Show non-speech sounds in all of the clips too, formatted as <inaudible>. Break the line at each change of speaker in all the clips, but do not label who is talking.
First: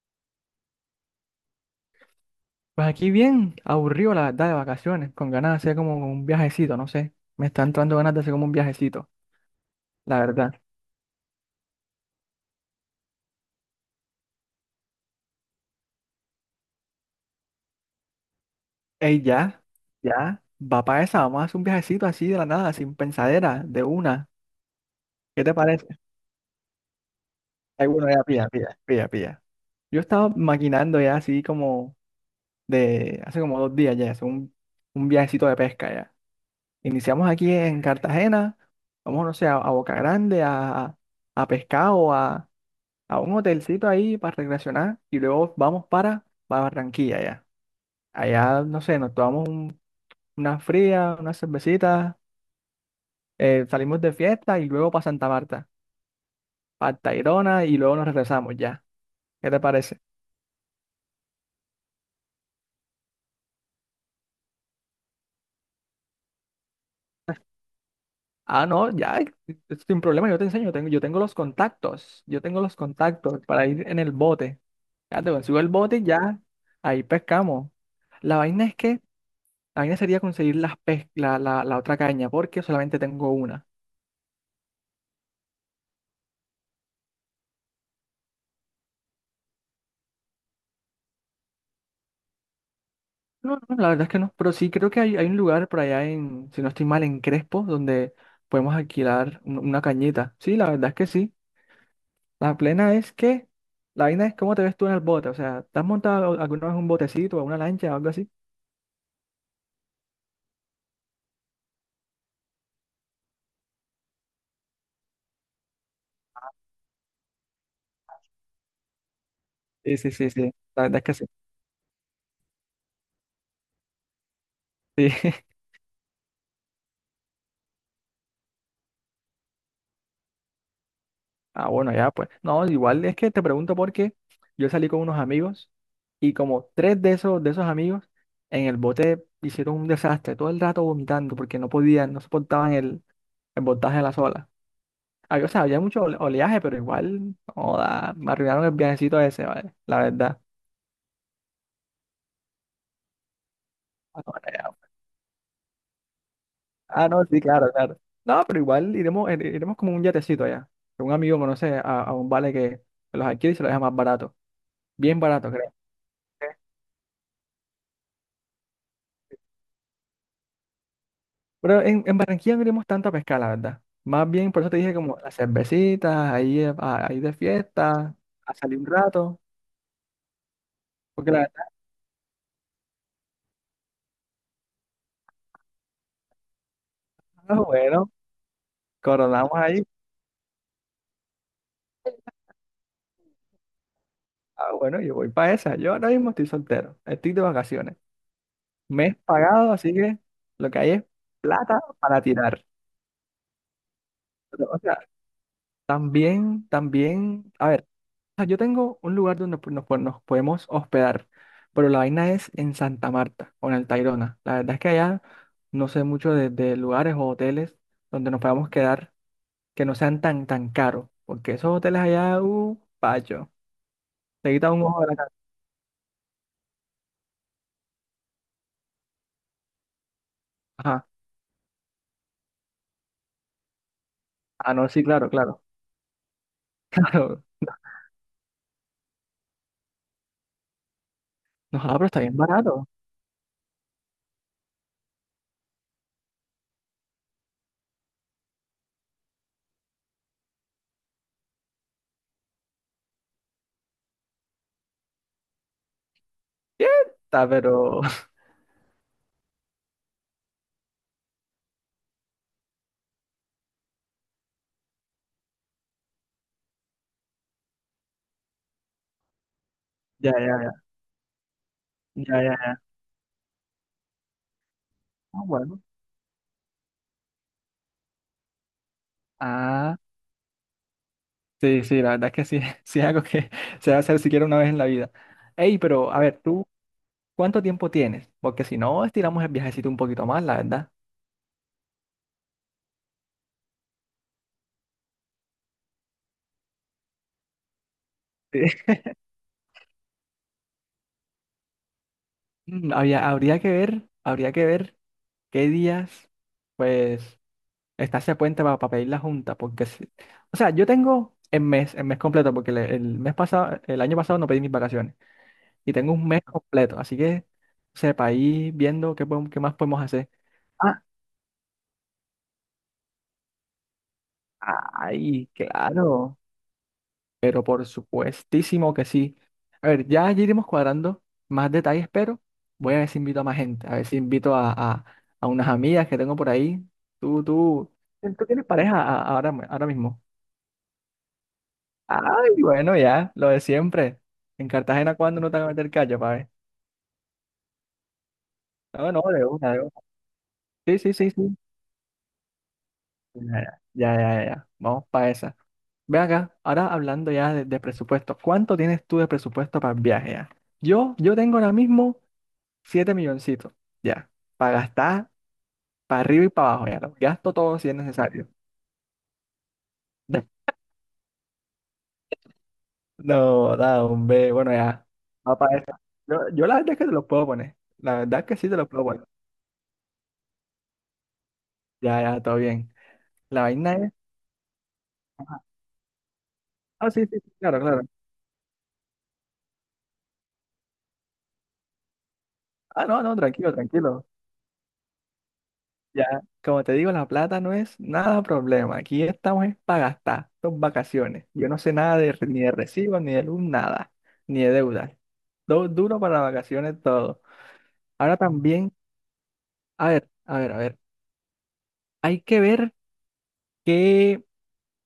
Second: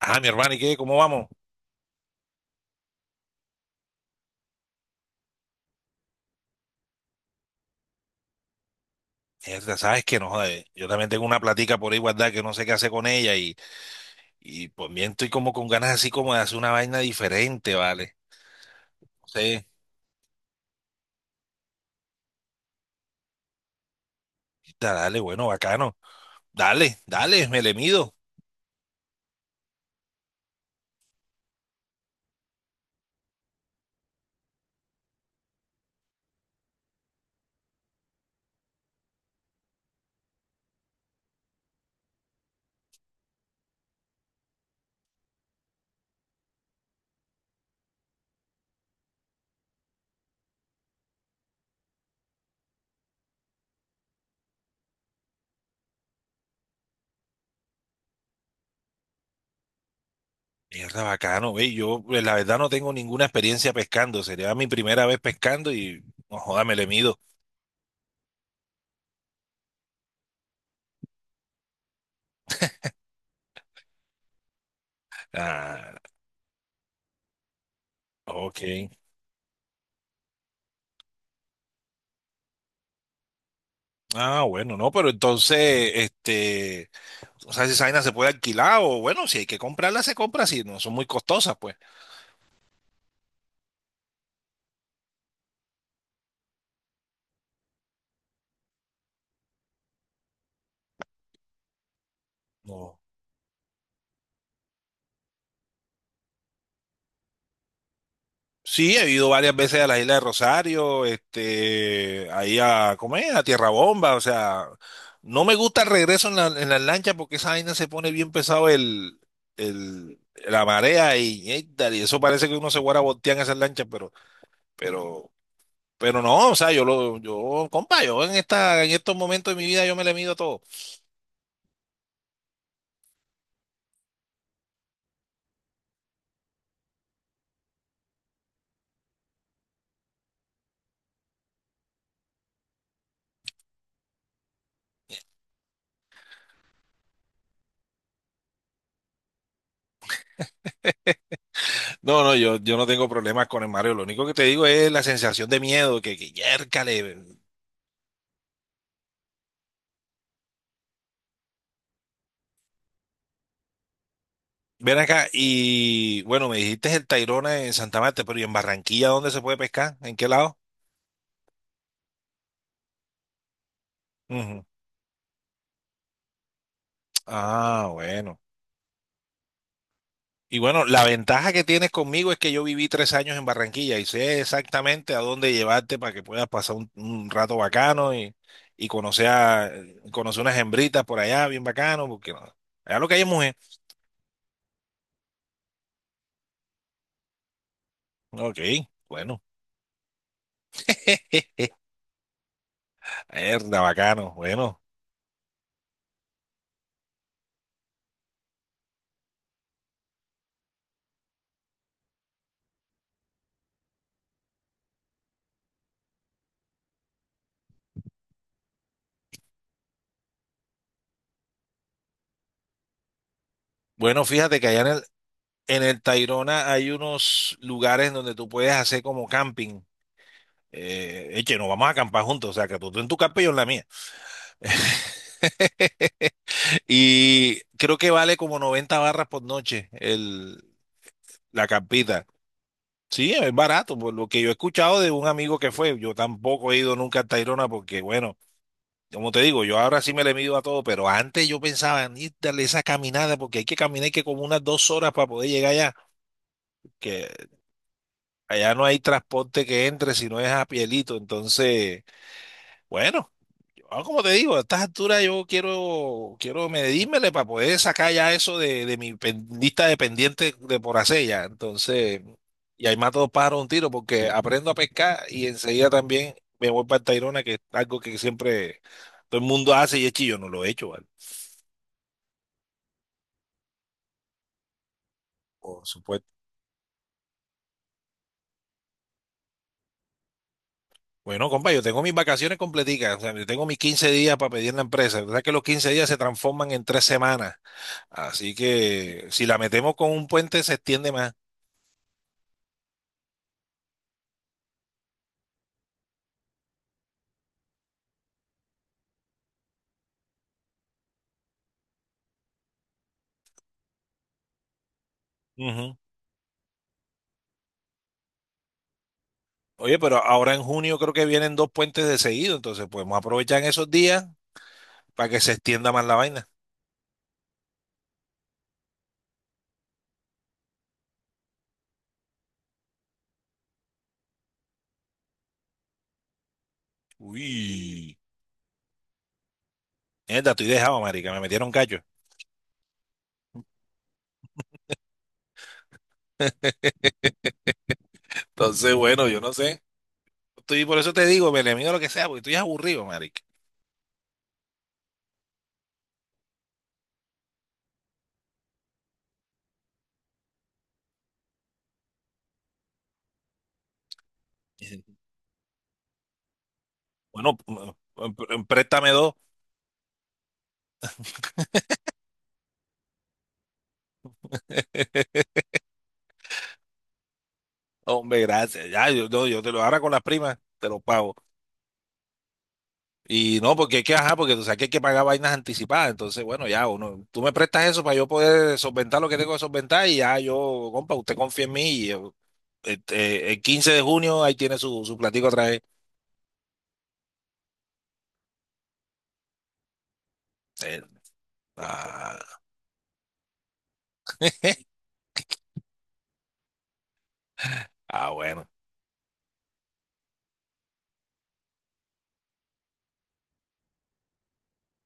Ah, mi hermano, ¿y qué? ¿Cómo vamos?
Pues aquí bien, aburrido la verdad, de vacaciones, con ganas de hacer como un viajecito, no sé. Me está entrando ganas de hacer como un viajecito,
Mierda, sabes que
la
no,
verdad.
joder, yo también tengo una platica por ahí guardada que no sé qué hacer con ella y pues bien estoy como con ganas así como de hacer una vaina diferente, ¿vale?
Ey,
No
ya,
sé,
ya, va para esa, vamos a hacer un viajecito así de la nada, sin pensadera, de una.
mierda, dale,
¿Qué
bueno,
te parece?
bacano. Dale, dale, me le
Ay, bueno,
mido.
ya, pilla, pilla, pilla, pilla. Yo estaba maquinando ya así como de hace como 2 días ya, hacer un viajecito de pesca ya. Iniciamos aquí en Cartagena, vamos, no sé, a Boca Grande, a pescar o a un hotelcito ahí para recreacionar y luego vamos para Barranquilla ya. Allá, no sé, nos tomamos una fría, una cervecita, salimos de fiesta y luego para Santa Marta, para Tayrona y luego nos regresamos ya. ¿Qué te parece?
Mierda, bacano, ve, yo pues, la verdad no tengo ninguna experiencia pescando, sería mi primera vez pescando y no joda, me le mido.
Ah, no, ya, sin problema, yo te enseño, yo tengo los contactos, yo tengo los contactos para ir en el bote. Ya te consigo el
Ah,
bote y ya, ahí pescamos. La
ok.
vaina es que, la vaina sería conseguir la, la otra caña, porque solamente tengo una.
Ah, bueno, no, pero entonces, este, o sea, si esa vaina se puede alquilar o bueno, si hay que comprarla, se compra, si no son muy costosas, pues.
No, no, la verdad es que no, pero sí creo que hay un lugar por allá en, si no estoy mal, en Crespo, donde podemos alquilar una cañita. Sí, la verdad es que sí. La plena
No.
es que, la vaina es cómo te ves tú en el bote, o sea, ¿te has montado alguna vez un botecito o una lancha o algo así?
Sí, he ido varias veces a la isla de Rosario, este, ahí a comer, a Tierra Bomba, o sea, no me gusta el regreso en la, en las lanchas porque esa vaina se pone bien pesado
Sí, sí,
el,
sí, sí,
la
la verdad es
marea
que sí.
y tal, y eso parece que uno se guarda voltear en esas lanchas, pero,
Sí.
pero,
<laughs>
pero no, o sea, compa, yo en estos momentos de mi vida yo me le mido a todo.
Ah, bueno, ya pues. No, igual es que te pregunto porque yo salí con unos amigos y como tres de esos amigos en el bote hicieron un desastre, todo el rato vomitando porque no podían, no soportaban el voltaje de la sola. O sea, había mucho oleaje, pero igual, joda, me arruinaron el viajecito ese, ¿vale? La verdad.
No, no, yo, no tengo problemas con el Mario, lo único que te
Ahora
digo
ya.
es
<laughs>
la sensación de miedo, que
Ah,
yércale.
no, sí, claro, claro. No, pero igual iremos, iremos como un yatecito allá. Que un amigo conoce a un vale que los adquiere y se los deja más barato.
Ven
Bien
acá
barato, creo.
y bueno, me dijiste el Tayrona en Santa Marta, pero ¿y en Barranquilla dónde se puede pescar? ¿En qué lado?
Pero en Barranquilla no iremos tanto a pescar, la verdad. Más bien, por
Ujú.
eso te dije como las cervecitas, ahí, ahí de
Ah,
fiesta,
bueno.
a salir un rato.
Y bueno, la
Porque la
ventaja que
verdad,
tienes conmigo es que yo viví 3 años en Barranquilla y sé exactamente a dónde llevarte para que puedas pasar un,
ah,
rato
bueno,
bacano y conocer
coronamos
a,
ahí.
conocer unas hembritas por allá, bien bacano, porque no- allá lo que hay es mujer.
Ah, bueno, yo voy para esa. Yo ahora mismo estoy soltero, estoy de vacaciones.
Ok,
Mes
bueno.
pagado, así que lo que hay es
<laughs>
plata para tirar.
Mierda, bacano.
Pero, o
Bueno,
sea, también, también, a ver, o sea, yo tengo un lugar donde pues, nos podemos hospedar, pero la vaina es en Santa Marta o en el Tayrona. La verdad es que allá no sé mucho de lugares o hoteles donde nos podamos quedar que no sean tan, tan caros, porque esos hoteles allá, pacho,
bueno,
te
fíjate que
quitan un
allá
ojo de la cara.
en el Tayrona hay unos lugares donde tú puedes hacer como camping.
Ajá,
Eche, nos vamos a acampar juntos, o sea, que tú en tu campa y yo en la mía.
ah, no, sí, claro, claro,
<laughs>
<laughs> claro.
Y creo que vale como 90 barras por noche la
No, ah, pero está
campita.
bien barato.
Sí, es barato, por lo que yo he escuchado de un amigo que fue. Yo tampoco he ido nunca a Tayrona porque, bueno, como te digo, yo ahora sí me le mido a todo, pero antes yo pensaba en ir darle esa caminada porque hay que caminar y que como unas 2 horas para poder llegar allá, que
Quieta, pero... <laughs>
allá no hay transporte que entre si no es a Pielito. Entonces, bueno, yo, ah, como te digo, a estas alturas yo quiero medírmele para poder sacar ya eso de mi lista de
Ya, ya,
pendientes
ya,
de por hacer ya. Entonces,
ya, ya, ya.
y ahí mato dos pájaros de un tiro porque aprendo a pescar
Ah,
y
bueno.
enseguida también me voy para el Tayrona, que es algo que siempre todo el mundo
Ah,
hace y es chillo, no lo he hecho, ¿vale?
sí, sí, la verdad es que sí, <laughs> sí, es algo que se va a hacer siquiera una vez en la vida. Ey,
Por
pero a
supuesto.
ver, ¿tú cuánto tiempo tienes? Porque si no, estiramos el viajecito un poquito más, la verdad.
Bueno, compa, yo tengo mis vacaciones completicas, o sea, yo tengo mis 15 días para pedir en la empresa. ¿Verdad que los 15 días se transforman en 3 semanas? Así
Sí.
que si la metemos con un puente se extiende más.
Mm, habría, habría que ver qué días, pues, está ese puente para pedir la junta, porque, o sea, yo tengo el mes completo, porque el mes pasado, el año pasado no pedí mis vacaciones, y
Ujú.
tengo un mes completo, así que, sepa, ahí viendo qué podemos, qué más
Oye,
podemos
pero
hacer.
ahora en junio
Ah,
creo que vienen dos puentes de seguido, entonces podemos aprovechar en esos días para que
ay,
se extienda más la
claro.
vaina.
Pero por supuestísimo que sí. A ver, ya allí iremos cuadrando más detalles, pero voy a ver si invito a más gente. A ver si invito a, a unas amigas que tengo por ahí. Tú, tú,
Uy,
Tú tienes pareja ahora, ahora mismo.
neta, estoy dejado, marica, me metieron callo.
Ay, bueno, ya, lo de siempre. En Cartagena, ¿cuándo no te van a meter callo, pa' ver?
<laughs> Entonces,
No, no,
bueno, yo
de
no
una, de
sé.
una.
Estoy, por
Sí,
eso
sí,
te
sí,
digo,
sí.
me le mido lo que sea, porque estoy aburrido, marica.
Ya, ya, ya, ya, ya, Vamos para esa. Ve acá, ahora hablando ya de presupuesto. ¿Cuánto tienes tú de presupuesto para el viaje ya? Yo tengo ahora mismo. 7 milloncitos, ya. Para gastar,
<laughs>
para arriba y para abajo, ya. Lo gasto
Bueno,
todo si es necesario.
préstame dos.
<laughs> No, da, hombre. Bueno, ya. Va
<laughs>
para esta. Yo la verdad es que te los puedo poner. La
Hombre,
verdad es que sí te
gracias.
los puedo
Ya,
poner.
yo, no, yo te lo ahora con las primas, te lo pago.
Ya, ya, todo bien.
Y
La
no,
vaina
porque es
es.
que, ajá, porque tú sabes que hay que pagar vainas anticipadas. Entonces, bueno, ya
Ah, sí,
uno,
sí,
tú me
sí, claro,
prestas
claro.
eso para yo poder solventar lo que tengo que solventar y ya yo, compa, usted confía en mí y yo,
Ah, no, no,
este, el
tranquilo,
15 de
tranquilo.
junio ahí tiene su, platico otra vez.
Ya. Como te digo, la plata no es nada problema. Aquí estamos es para gastar. Son
Eh,
vacaciones. Yo no sé nada de,
ah,
ni de recibos, ni de luz, nada. Ni de
<laughs>
deuda. Duro para las vacaciones todo.
ah,
Ahora
bueno.
también. A ver, a ver, a ver. Hay que ver que,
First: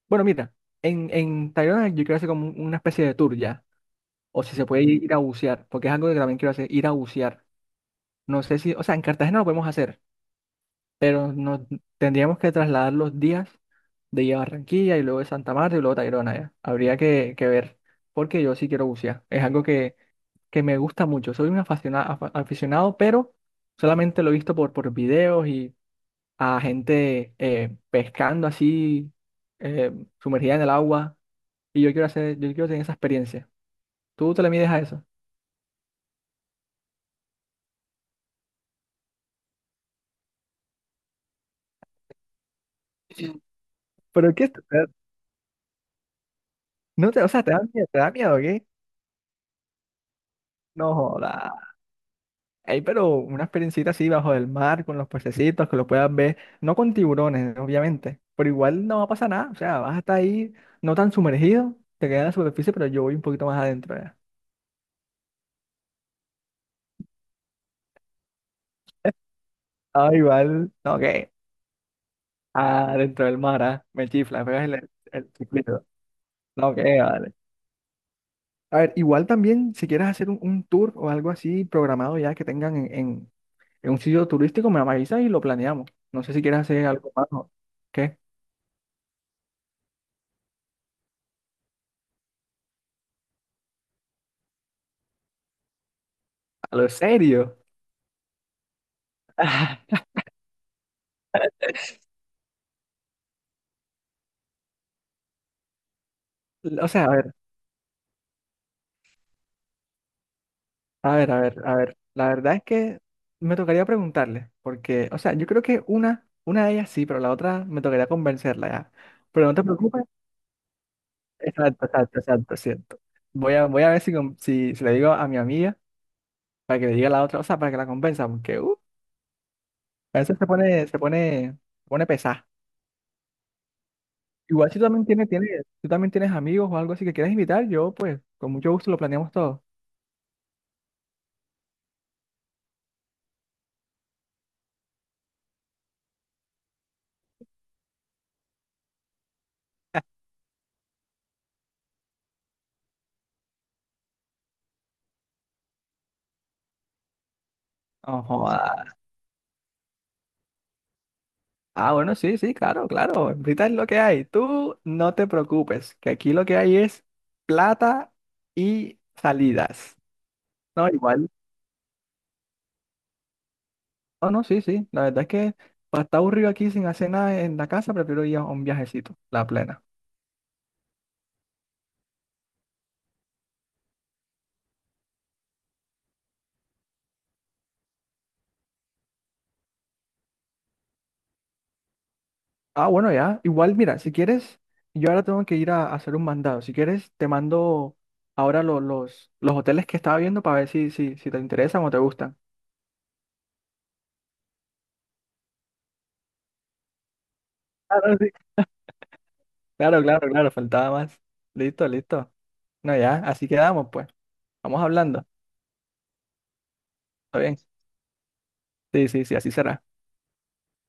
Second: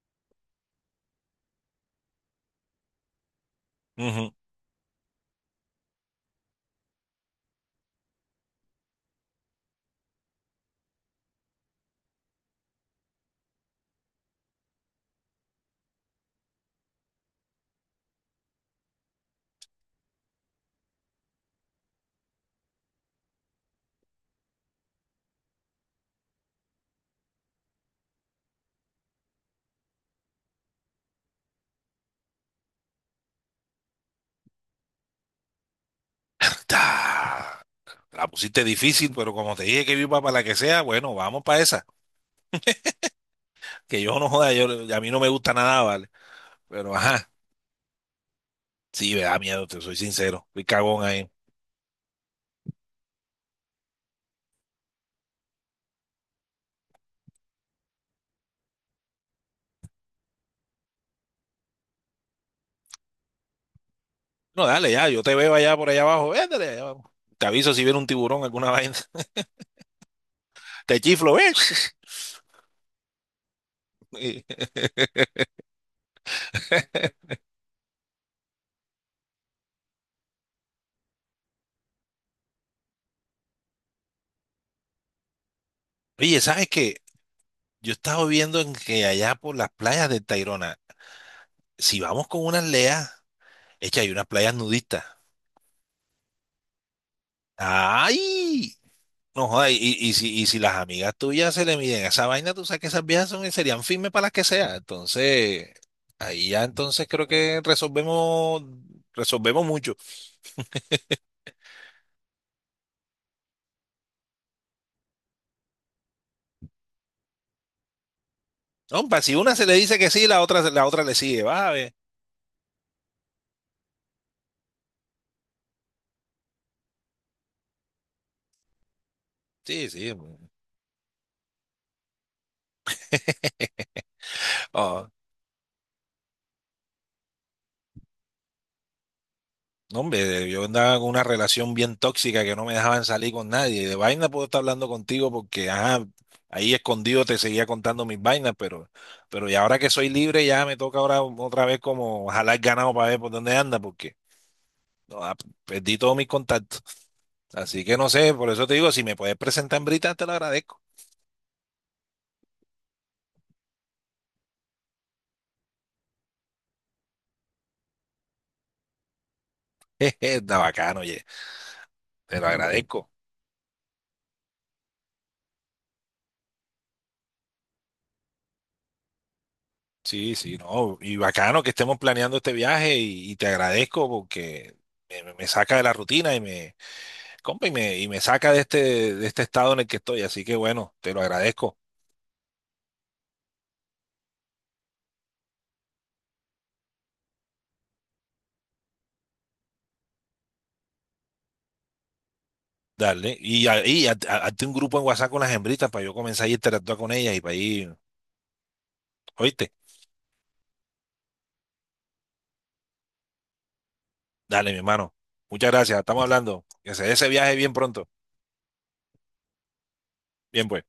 bueno, mira, en Tayrona yo quiero hacer como una especie de tour ya,
Ujú.
o si se puede ir a bucear, porque es algo que también quiero hacer, ir a bucear. No sé si, o sea, en Cartagena lo podemos hacer, pero nos tendríamos que trasladar los días de ir a Barranquilla y luego de Santa Marta y luego Tayrona ya. Habría que ver, porque yo sí quiero bucear. Es algo que me gusta mucho. Soy un aficionado aficionado, pero solamente lo he visto por videos y a gente pescando así, eh, sumergida en el agua. Y yo quiero hacer, yo quiero tener esa experiencia. ¿Tú te le mides a eso?
Ta, la pusiste difícil, pero como te dije que viva para la que sea, bueno, vamos para esa.
Sí.
Que yo no
¿Pero qué?
joda, a mí no me gusta nada, ¿vale? Pero
No te, o
ajá,
sea, te da miedo, ¿o qué?
sí, me da miedo, te soy sincero. Fui
No
cagón ahí.
joda. Ey, pero una experiencita así bajo el mar, con los pececitos, que lo puedas ver, no con tiburones, obviamente, pero igual no va a pasar nada, o sea, vas a estar ahí no tan sumergido, te quedas en la superficie, pero yo voy un poquito más adentro ya.
No, dale, ya, yo te veo allá por allá abajo, véndale, allá abajo. Te aviso si viene un tiburón, alguna vaina. <laughs>
Ah, igual,
Te
no,
chiflo,
¿qué?
ves
Adentro del mar, ah, me
<laughs> Y-
chifla, me pegas el chiflido. No, que vale. A ver, igual también, si quieres hacer un tour o algo así programado ya que tengan en, en un sitio turístico, me avisas y lo planeamos. No sé
Oye,
si quieres
¿sabes
hacer
qué?
algo más, ¿no?
Yo
¿Qué?
estaba viendo en que allá por las playas de Tayrona, si vamos con unas leas, es que hay unas playas nudistas.
¿A lo serio?
¡Ay! No jodas, y si las amigas tuyas se le miden a esa vaina, tú sabes que esas viejas son, serían firmes para las que sea. Entonces, ahí ya
O sea,
entonces
a
creo
ver,
que resolvemos, resolvemos mucho.
a ver, a ver, a ver. La verdad es que me tocaría preguntarle, porque, o sea, yo creo que una de ellas sí, pero la otra me tocaría convencerla ya.
No, pa, si
Pero
una
no te
se le dice
preocupes.
que sí, la otra, le sigue, va.
Exacto, exacto, exacto, cierto. Voy a, voy a ver si, si, si le digo a mi amiga para que le diga a la otra, o sea, para que la convenza, porque,
Sí, sí.
a veces se pone, se pone, se pone pesada. Igual si tú también
Ah,
tienes, tienes, tú también tienes amigos o algo así que quieras invitar, yo pues con mucho gusto lo planeamos todo.
no, hombre, yo andaba con una relación bien tóxica que no me dejaban salir con nadie. De vaina puedo estar hablando contigo porque, ajá, ahí escondido te seguía contando mis vainas, pero y ahora que soy libre ya me toca ahora otra vez como jalar ganado para ver por dónde anda, porque no, perdí todos mis contactos. Así que no
No
sé, por eso te digo,
joda.
si me puedes presentar en Brita, te lo agradezco.
Ah, bueno, sí, sí, claro, claro. Ahorita es lo que hay. Tú no te preocupes, que aquí lo que hay es plata y salidas.
<laughs> Jeje, está
No,
bacano, oye,
igual.
te lo agradezco.
No, no, sí, sí. La verdad es que para estar aburrido aquí sin hacer nada en la casa, prefiero ir a un viajecito, la plena.
Sí, sí, no, y bacano que estemos planeando este viaje y te agradezco porque me, me saca de la rutina y me, compa, y me saca de este, estado en el que estoy, así que bueno, te lo agradezco.
Ah, bueno, ya. Igual, mira, si quieres, yo ahora tengo que ir a hacer un mandado. Si quieres, te mando ahora los hoteles que estaba viendo para ver si, si, si te interesan o te gustan.
Dale, hazte un grupo en WhatsApp con las hembritas para yo comenzar a interactuar con ellas y para ir,
Claro, sí.
oíste,
Claro, claro, claro, faltaba más. Listo, listo. No, ya, así quedamos, pues.
dale, mi
Vamos
hermano,
hablando.
muchas gracias, estamos hablando, que se dé ese
Está
viaje
bien.
bien pronto,
Sí, sí, sí, así será.
bien pues.